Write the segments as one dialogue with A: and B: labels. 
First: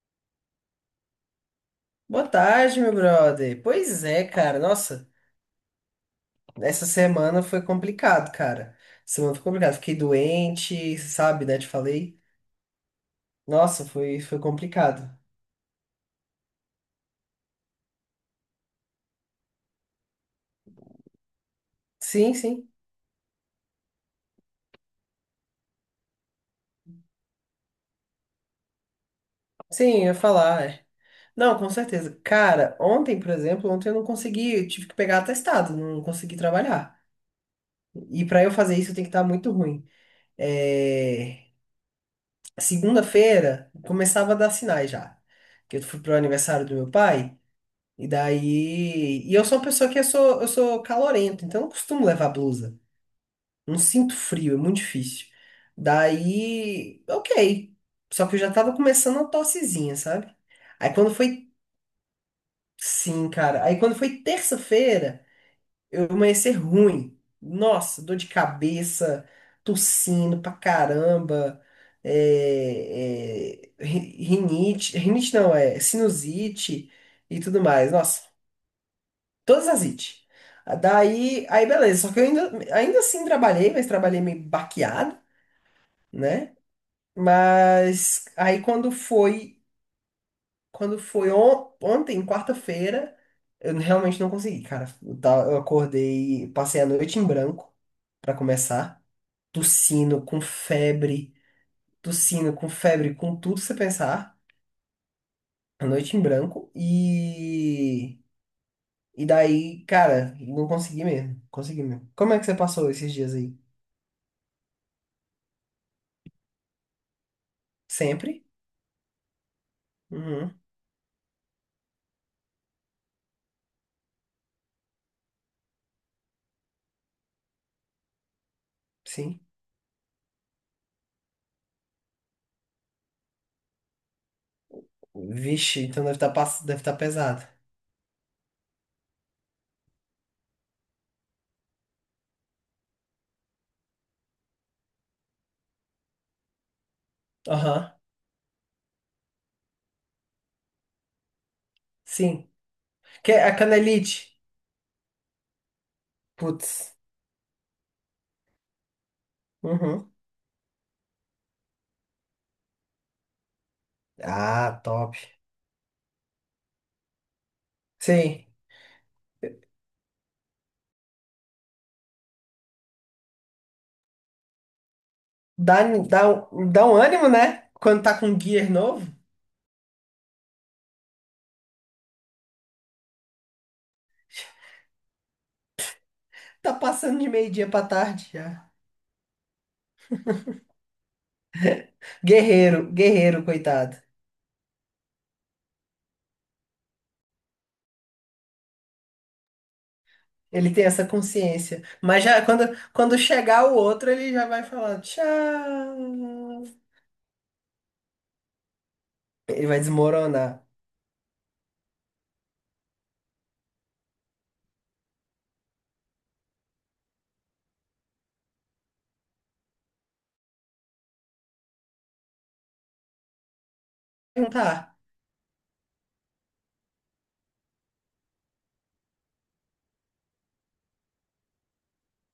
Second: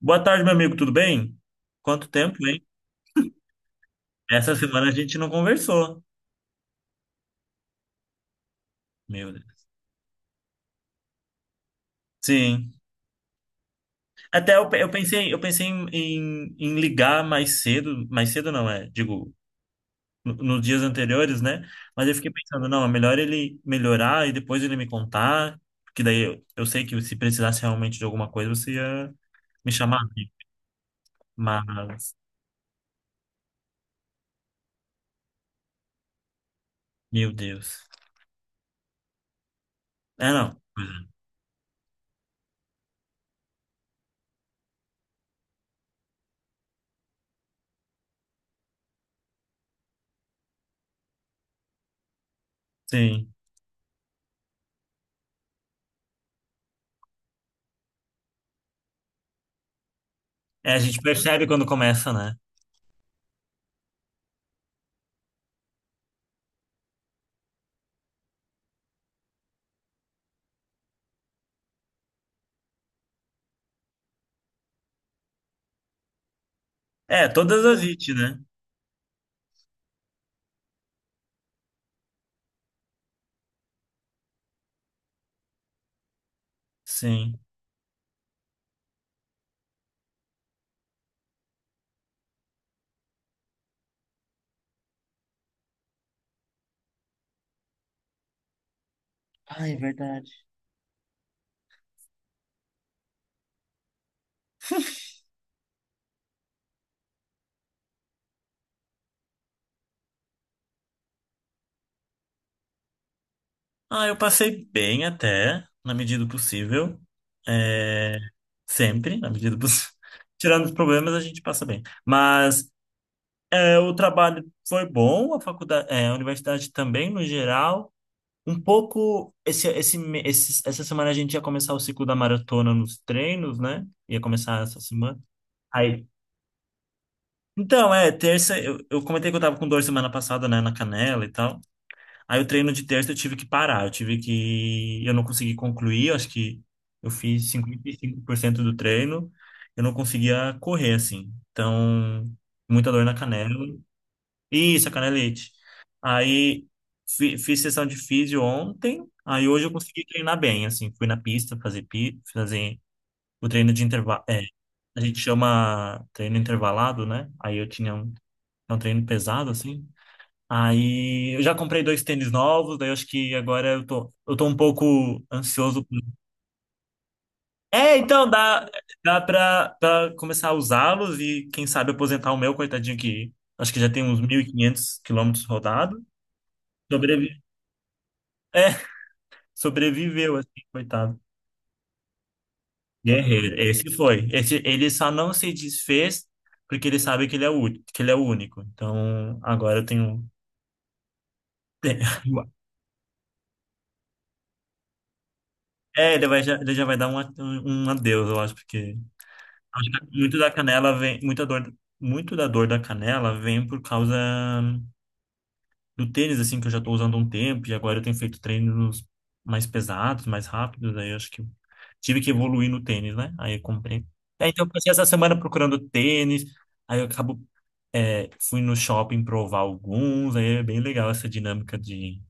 A: Boa tarde, meu amigo, tudo bem? Quanto
B: Boa
A: tempo, hein?
B: tarde, meu brother. Pois é,
A: Essa
B: cara.
A: semana a
B: Nossa,
A: gente não conversou.
B: essa semana foi complicado, cara.
A: Meu
B: Semana foi
A: Deus.
B: complicado. Fiquei doente, sabe, né? Te falei.
A: Sim.
B: Nossa, foi
A: Até eu, pe-
B: complicado.
A: eu pensei em, em- em ligar mais cedo não é, digo, nos dias anteriores, né? Mas eu fiquei
B: Sim,
A: pensando,
B: sim.
A: não, é melhor ele melhorar e depois ele me contar, porque daí eu sei que se precisasse realmente de alguma coisa, você ia me
B: Sim,
A: chamar,
B: eu ia
A: né?
B: falar, é. Não, com
A: Mas,
B: certeza. Cara, ontem, por exemplo, ontem eu não consegui, eu tive que pegar atestado, não consegui trabalhar.
A: meu Deus.
B: E pra eu fazer isso, eu tenho que estar muito ruim.
A: É, não. Pois é.
B: É... Segunda-feira, começava a dar sinais já. Que eu fui pro aniversário do meu pai. E daí. E eu sou uma pessoa que eu sou calorento, então eu não costumo levar blusa.
A: Sim.
B: Não sinto frio, é muito difícil. Daí, ok. Só que eu já tava começando uma tossezinha, sabe?
A: É, a
B: Aí
A: gente
B: quando
A: percebe
B: foi.
A: quando começa, né?
B: Sim, cara. Aí quando foi terça-feira, eu amanheci ruim. Nossa, dor de cabeça, tossindo pra caramba. É, é, rinite. Rinite não, é sinusite
A: É,
B: e tudo
A: todas as
B: mais.
A: it,
B: Nossa.
A: né?
B: Todas as IT. Daí, aí beleza. Só que eu ainda assim trabalhei, mas trabalhei meio baqueado, né?
A: Sim.
B: Mas aí quando foi ontem, quarta-feira, eu realmente não consegui, cara. Eu acordei, passei a noite em branco pra começar,
A: Ah, é
B: tossindo
A: verdade.
B: com febre, tossindo com febre, com tudo que você pensar, a noite em branco e daí, cara, não consegui mesmo, consegui mesmo. Como é que você passou esses dias aí?
A: Ah, eu passei bem até, na medida do possível. É,
B: Sempre?
A: sempre, na medida do possível.
B: Uhum,
A: Tirando os problemas, a gente passa bem. Mas é, o trabalho foi bom, a faculdade, é, a universidade também, no geral. Um pouco,
B: sim.
A: esse, me- esse- essa semana a gente ia começar o ciclo da maratona nos treinos, né? Ia começar essa semana.
B: Vixe, então
A: Aí,
B: deve tá pesado.
A: então, é, terça, eu comentei que eu tava com dor semana passada, né, na canela e tal. Aí o treino de terça eu tive que parar, eu tive que. Eu não consegui concluir, eu acho que eu fiz cinquenta
B: Aham,
A: e cinco por cento do treino, eu não conseguia correr, assim. Então,
B: sim.
A: muita dor na
B: Que é
A: canela.
B: a canelite.
A: Isso, a canelite. Aí
B: Putz.
A: fi- fiz sessão de físio ontem, aí hoje eu consegui
B: Uhum.
A: treinar bem, assim. Fui na pista fazer o treino de intervalo. É,
B: Ah,
A: a
B: top.
A: gente chama treino intervalado, né? Aí eu tinha um,
B: Sim.
A: é um treino pesado, assim. Aí eu já comprei dois tênis novos, daí eu acho que agora eu tô um pouco
B: Dá,
A: ansioso.
B: dá um ânimo, né?
A: É,
B: Quando tá
A: então
B: com
A: dá,
B: gear novo.
A: dá pra, pra começar a usá-los e quem sabe aposentar o meu, coitadinho, que acho que já tem uns 1.500 quilômetros rodados.
B: Tá passando de
A: Sobrevi...
B: meio-dia pra tarde
A: É,
B: já.
A: sobreviveu, assim, coitado.
B: Guerreiro, guerreiro,
A: Guerreiro, esse
B: coitado.
A: foi. Esse, ele só não se desfez porque ele sabe que ele é o único. Então agora eu tenho.
B: Ele tem essa consciência. Mas já quando chegar o outro, ele já vai falar tchau.
A: É, ele vai, já, ele já vai dar um adeus, eu acho, porque.
B: Ele vai
A: Acho que muito da
B: desmoronar.
A: canela vem, muita dor, muito da dor da canela vem por causa do tênis, assim, que eu já tô usando há um tempo e agora eu tenho feito treinos mais pesados, mais rápidos, aí eu acho que tive que evoluir no tênis, né? Aí eu comprei.
B: Não
A: Aí, então eu passei
B: tá.
A: essa semana procurando tênis, aí eu acabo, é, fui no shopping provar alguns, aí é bem legal essa dinâmica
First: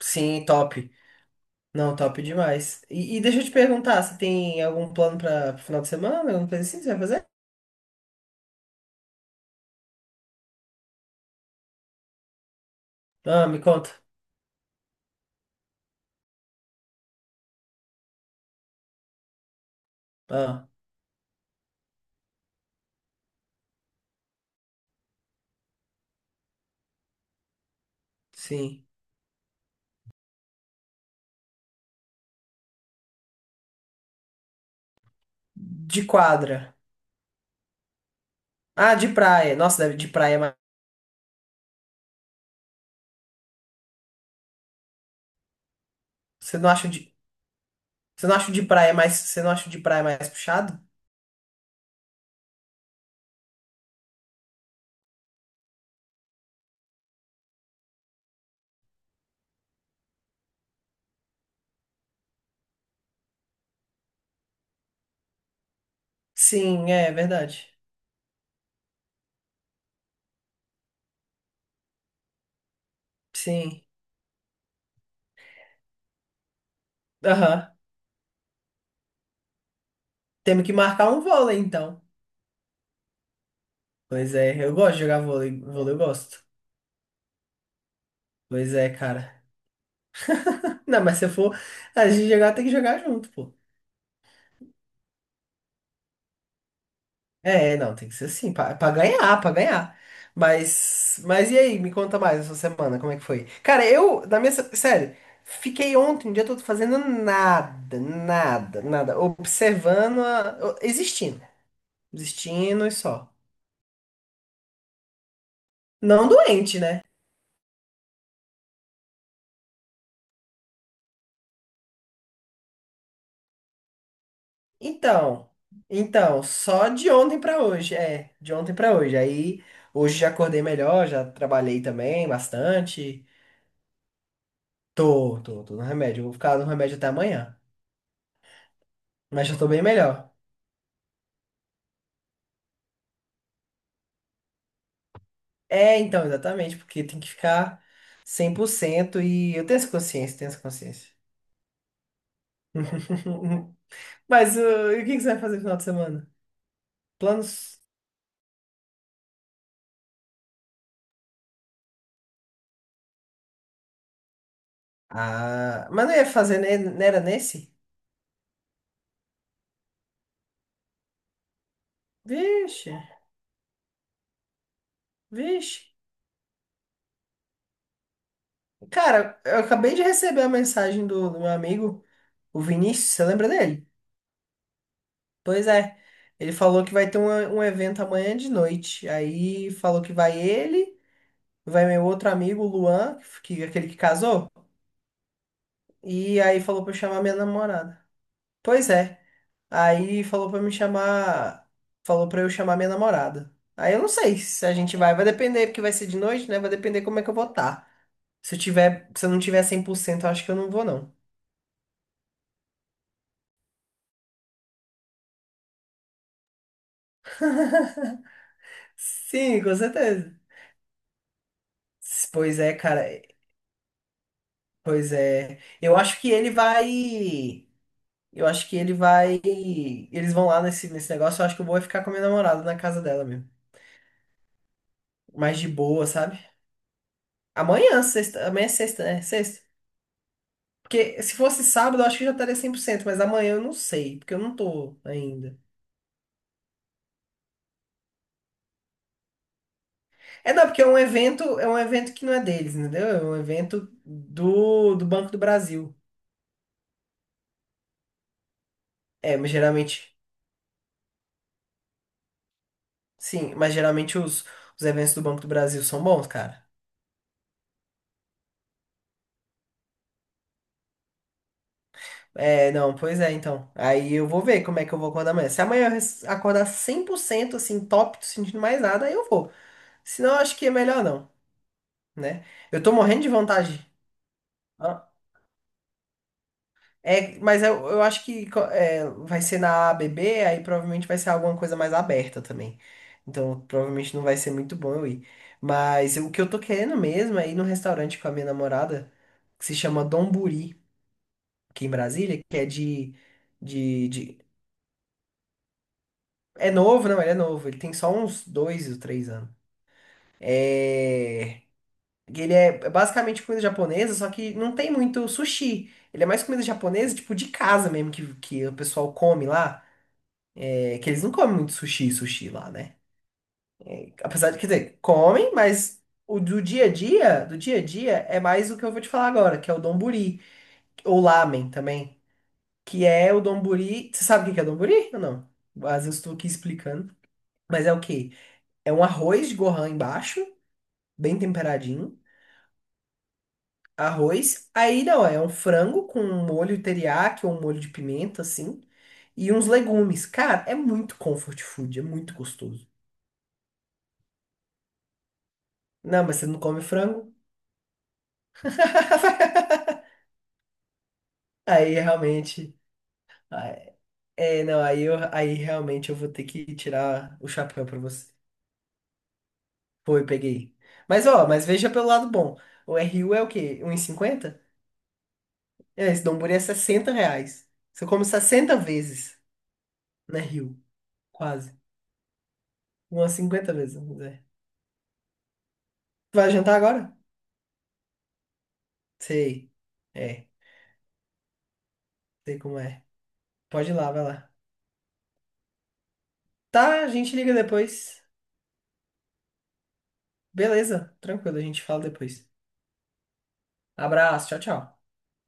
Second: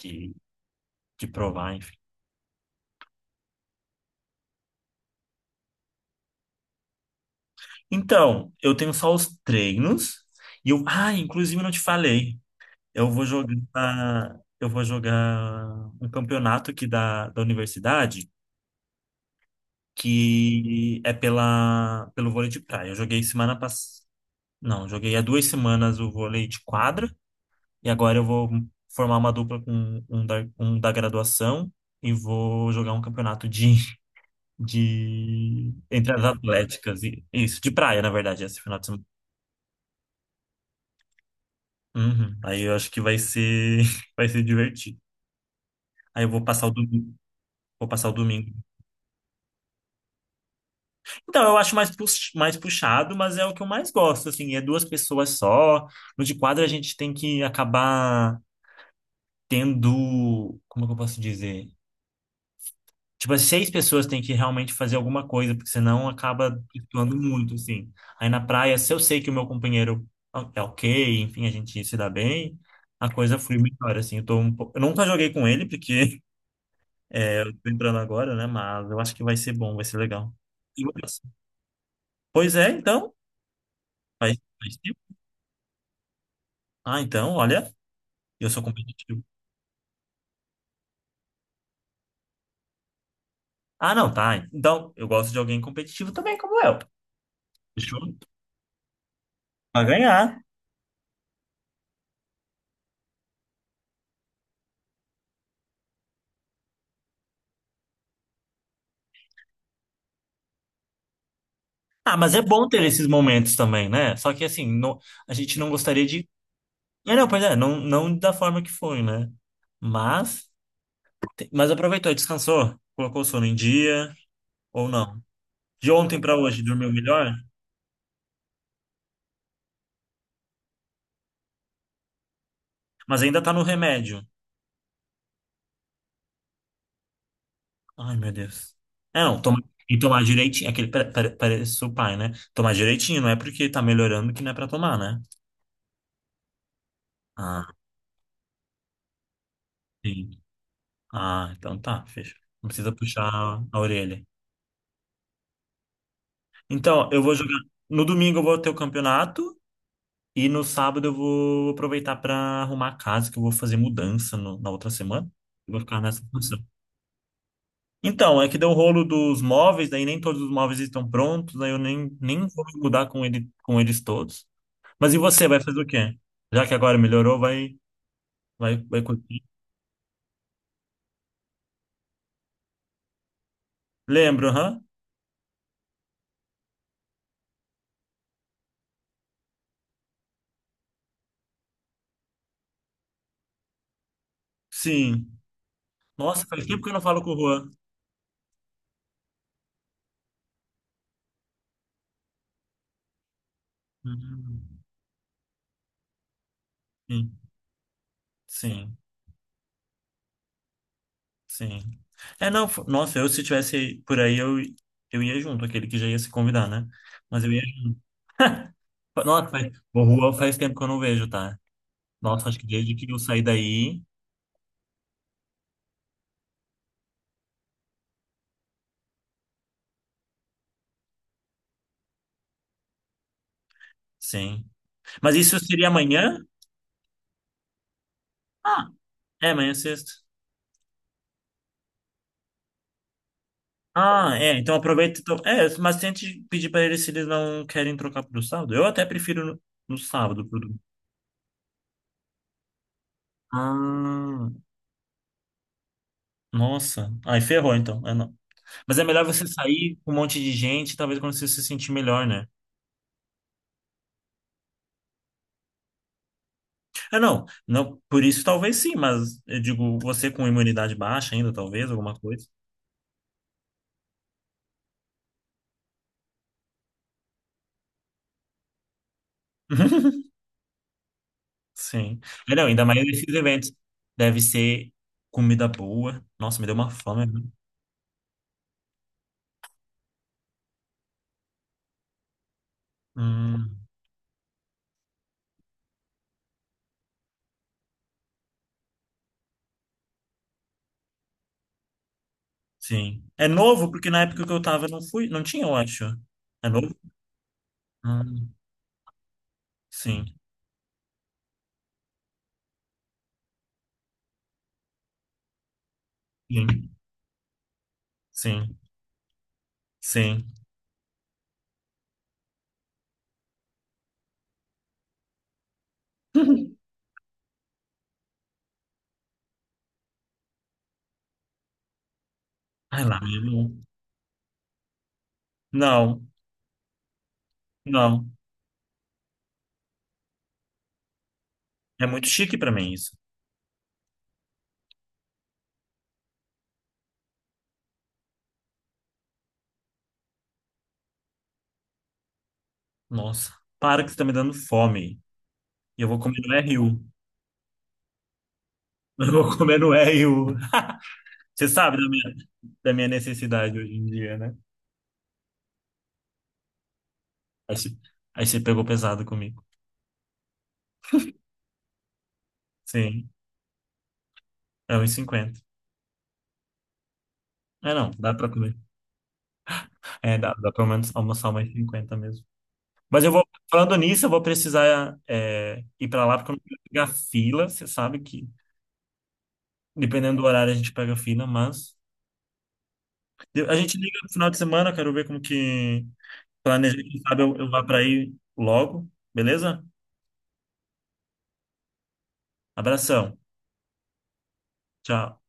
A: de,
B: top.
A: de provar,
B: Não,
A: enfim.
B: top demais. E deixa eu te perguntar, você tem algum plano para final de semana? Alguma coisa assim que você vai fazer?
A: Então, eu tenho só os treinos, e eu, ah, inclusive eu não te falei. Eu vou
B: Ah, me conta.
A: jogar, eu vou jogar um campeonato aqui da universidade,
B: Ah,
A: que é pela, pelo vôlei de praia. Eu joguei semana passada. Não, joguei há 2 semanas o vôlei de quadra e agora eu vou
B: sim.
A: formar uma dupla com um da graduação e vou jogar um campeonato de, de
B: De
A: entre as
B: quadra.
A: atléticas e isso, de praia, na verdade, esse final de
B: Ah,
A: semana.
B: de praia. Nossa, de praia é mais.
A: Uhum. Aí eu acho que vai ser vai ser divertido. Aí eu vou
B: Você
A: passar
B: não
A: o
B: acha
A: domingo,
B: de,
A: vou passar o domingo.
B: você não acha de praia mais puxado?
A: Então, eu acho mais puxado, mas é o que eu mais gosto, assim, é duas pessoas só. No de quadra a gente tem que acabar tendo, como é que eu posso dizer? Tipo, as seis pessoas têm que realmente fazer alguma coisa, porque senão acaba
B: Sim, é
A: flutuando muito,
B: verdade.
A: assim. Aí na praia, se eu sei que o meu companheiro é ok, enfim, a gente se dá bem, a coisa flui
B: Sim.
A: melhor, assim. Eu tô um pouco... Eu nunca joguei com ele, porque é, eu tô
B: Aham.
A: entrando agora, né? Mas eu acho que vai ser bom, vai ser legal.
B: Temos que
A: E-
B: marcar um vôlei, então.
A: pois é, então, vai
B: Pois é,
A: vai
B: eu
A: ser.
B: gosto de jogar vôlei. Vôlei eu gosto.
A: Ah, então, olha, eu sou
B: Pois é,
A: competitivo.
B: cara. Não, mas se eu for a gente jogar, tem que jogar junto, pô.
A: Ah, não, tá. Então, eu gosto de alguém competitivo também, como eu.
B: É, não, tem
A: Fechou?
B: que ser assim, pra ganhar, pra
A: Pra
B: ganhar.
A: ganhar.
B: Mas e aí, me conta mais essa semana, como é que foi? Cara, eu, na minha, sério, fiquei ontem o dia todo fazendo nada, nada, nada, observando, existindo,
A: Ah, mas é bom ter
B: existindo e
A: esses
B: só.
A: momentos também, né? Só que assim, não- a gente não gostaria
B: Não
A: de.
B: doente, né?
A: É, não, pois é, não, não da forma que foi, né? Mas, mas aproveitou, descansou, colocou o sono em dia, ou não?
B: Então,
A: De ontem pra hoje,
B: só
A: dormiu
B: de
A: melhor,
B: ontem pra hoje, é, de ontem pra hoje. Aí, hoje já acordei melhor, já trabalhei também
A: mas
B: bastante.
A: ainda tá no remédio.
B: Tô no remédio, vou ficar no remédio até amanhã,
A: Ai, meu Deus. É, não,
B: mas já
A: toma,
B: tô bem
A: e tomar
B: melhor.
A: direitinho, é aquele, parece o pai, né? Tomar direitinho, não é porque tá melhorando que não é pra tomar, né?
B: É, então, exatamente, porque tem que
A: Ah.
B: ficar 100% e eu tenho essa
A: Sim.
B: consciência, tenho essa consciência.
A: Ah, então tá, fecha. Não precisa puxar a orelha.
B: Mas e o que que você vai fazer no final de semana?
A: Então, eu vou jogar.
B: Planos?
A: No domingo eu vou ter o campeonato e no sábado eu vou aproveitar para arrumar a casa, que eu vou fazer mudança na outra semana. Eu vou
B: Ah,
A: ficar
B: mas não
A: nessa
B: ia fazer,
A: função.
B: né? Não era nesse?
A: Então, é que deu o rolo dos móveis, daí nem todos os móveis estão prontos, aí eu nem vou me
B: Vixe,
A: mudar com ele, com eles todos. Mas e você, vai
B: vixe.
A: fazer o quê? Já que agora melhorou, vai
B: Cara,
A: curtir.
B: eu acabei de receber a mensagem do meu amigo, o Vinícius, você lembra dele?
A: Lembro, aham?
B: Pois é, ele falou que vai ter um, um evento amanhã de noite. Aí falou que vai ele, vai meu outro amigo, o Luan, aquele que casou.
A: Sim.
B: E
A: Nossa,
B: aí
A: faz tempo
B: falou
A: que
B: pra
A: eu
B: eu
A: não falo
B: chamar
A: com
B: minha
A: o Juan.
B: namorada. Pois é. Aí falou pra me chamar. Falou pra eu chamar minha namorada. Aí eu não sei se a
A: Uhum.
B: gente vai. Vai depender, porque vai ser de noite, né? Vai depender como é que eu
A: Sim,
B: vou estar. Se eu
A: sim.
B: tiver, se eu não tiver 100%, eu acho que eu não vou, não.
A: Sim. É, não, fo- nossa, eu se tivesse por aí, eu ia junto, aquele que já ia se convidar, né? Mas eu ia junto. Fa- nossa,
B: Sim,
A: faz,
B: com
A: o Juan
B: certeza.
A: faz tempo que eu não vejo, tá? Nossa, acho
B: Pois
A: que
B: é,
A: desde
B: cara.
A: que eu saí daí,
B: Pois é. Eu acho que ele vai. Eu acho que ele vai. Eles vão lá nesse negócio. Eu acho que eu vou ficar com a minha namorada na casa dela mesmo.
A: sim. Mas isso
B: Mais de
A: seria
B: boa,
A: amanhã?
B: sabe? Amanhã, sexta. Amanhã é
A: Ah,
B: sexta, né?
A: é,
B: Sexta.
A: amanhã é sexta.
B: Porque se fosse sábado, eu acho que já estaria 100%, mas amanhã eu não sei, porque
A: Ah,
B: eu não
A: é, então
B: tô
A: aproveita. Então,
B: ainda.
A: é, mas tente pedir pra eles se eles não querem trocar pro sábado. Eu até prefiro no, no sábado
B: É,
A: pro
B: não,
A: domingo.
B: porque é um evento que não é deles, entendeu? É um evento
A: Ah,
B: do Banco do Brasil.
A: nossa. Aí ferrou, então. É, não. Mas é melhor
B: É,
A: você
B: mas
A: sair com um
B: geralmente,
A: monte de gente, talvez quando você se sentir melhor, né?
B: sim, mas geralmente os eventos do Banco do Brasil são bons, cara.
A: É, não, não, por isso talvez sim, mas eu digo, você com imunidade baixa ainda, talvez, alguma coisa.
B: É, não, pois é, então. Aí eu vou ver como é que eu vou acordar amanhã. Se amanhã eu acordar 100% assim, top, tô sentindo mais nada, aí eu vou. Senão eu acho que é melhor não,
A: Sim.
B: né?
A: É, não,
B: Eu
A: ainda
B: tô
A: mais
B: morrendo de
A: esses eventos.
B: vontade.
A: Deve ser comida boa. Nossa, me deu uma fome,
B: É,
A: né?
B: mas eu acho que é, vai ser na ABB, aí provavelmente vai ser alguma coisa mais aberta também. Então,
A: Hum,
B: provavelmente não vai ser muito bom eu ir. Mas o que eu tô querendo mesmo é ir num restaurante com a minha namorada, que se chama Donburi, aqui em Brasília, que é de,
A: sim. É novo,
B: de,
A: porque na
B: de...
A: época que eu tava não fui, não tinha, eu acho. É
B: É
A: novo?
B: novo, não, ele é novo. Ele tem só uns
A: Hum,
B: 2 ou 3 anos.
A: sim,
B: É, ele é basicamente comida japonesa, só que não tem muito sushi. Ele é mais comida
A: sim,
B: japonesa, tipo, de casa mesmo, que o
A: sim,
B: pessoal come lá.
A: sim.
B: É que eles não comem muito sushi e sushi lá, né? Apesar de, quer dizer, comem, mas o do dia a dia, do dia a dia, é mais o que eu vou te falar agora, que é o donburi, ou lamen também,
A: Ai
B: que
A: lá, meu
B: é o
A: irmão.
B: donburi. Você sabe o que que é donburi ou não? Às vezes eu
A: Não,
B: estou aqui explicando. Mas é o
A: não.
B: quê? É um arroz de gohan embaixo, bem
A: É
B: temperadinho.
A: muito chique pra mim isso.
B: Arroz. Aí não, é um frango com um molho teriyaki ou um molho de pimenta, assim. E uns legumes. Cara, é muito comfort food, é muito gostoso.
A: Nossa, para que você tá me dando fome. E eu vou
B: Não, mas
A: comer
B: você
A: no
B: não come
A: RU.
B: frango?
A: Eu vou comer no R1. Você
B: Aí
A: sabe
B: realmente.
A: da minha
B: Ah,
A: necessidade hoje em dia, né?
B: é, não, aí, eu, aí realmente eu vou ter que tirar o
A: Aí
B: chapéu
A: você,
B: pra você.
A: aí você pegou pesado comigo.
B: Foi, peguei. Mas ó, mas veja pelo lado bom. O
A: Sim,
B: RU é o quê? 1,50?
A: é 1,50.
B: É, esse Donburi é R$ 60.
A: É,
B: Você
A: não,
B: come
A: dá pra
B: 60
A: comer.
B: vezes
A: É,
B: na
A: dá, dá
B: Rio.
A: pelo menos almoçar mais
B: Quase.
A: 50 mesmo. Mas eu
B: Umas
A: vou,
B: 50 vezes,
A: falando
B: vamos
A: nisso, eu vou
B: dizer.
A: precisar é, ir pra lá,
B: Tu vai
A: porque eu não
B: jantar
A: quero
B: agora?
A: pegar fila. Você sabe que,
B: Sei.
A: dependendo do
B: É,
A: horário, a gente pega fila, mas...
B: sei como é.
A: A
B: Pode ir
A: gente
B: lá,
A: liga
B: vai
A: no final
B: lá.
A: de semana, eu quero ver como que planeja.
B: Tá, a
A: Quem
B: gente
A: sabe
B: liga
A: eu vá pra
B: depois.
A: aí logo, beleza?
B: Beleza, tranquilo, a gente fala depois.
A: Abração.
B: Abraço, tchau, tchau.
A: Tchau.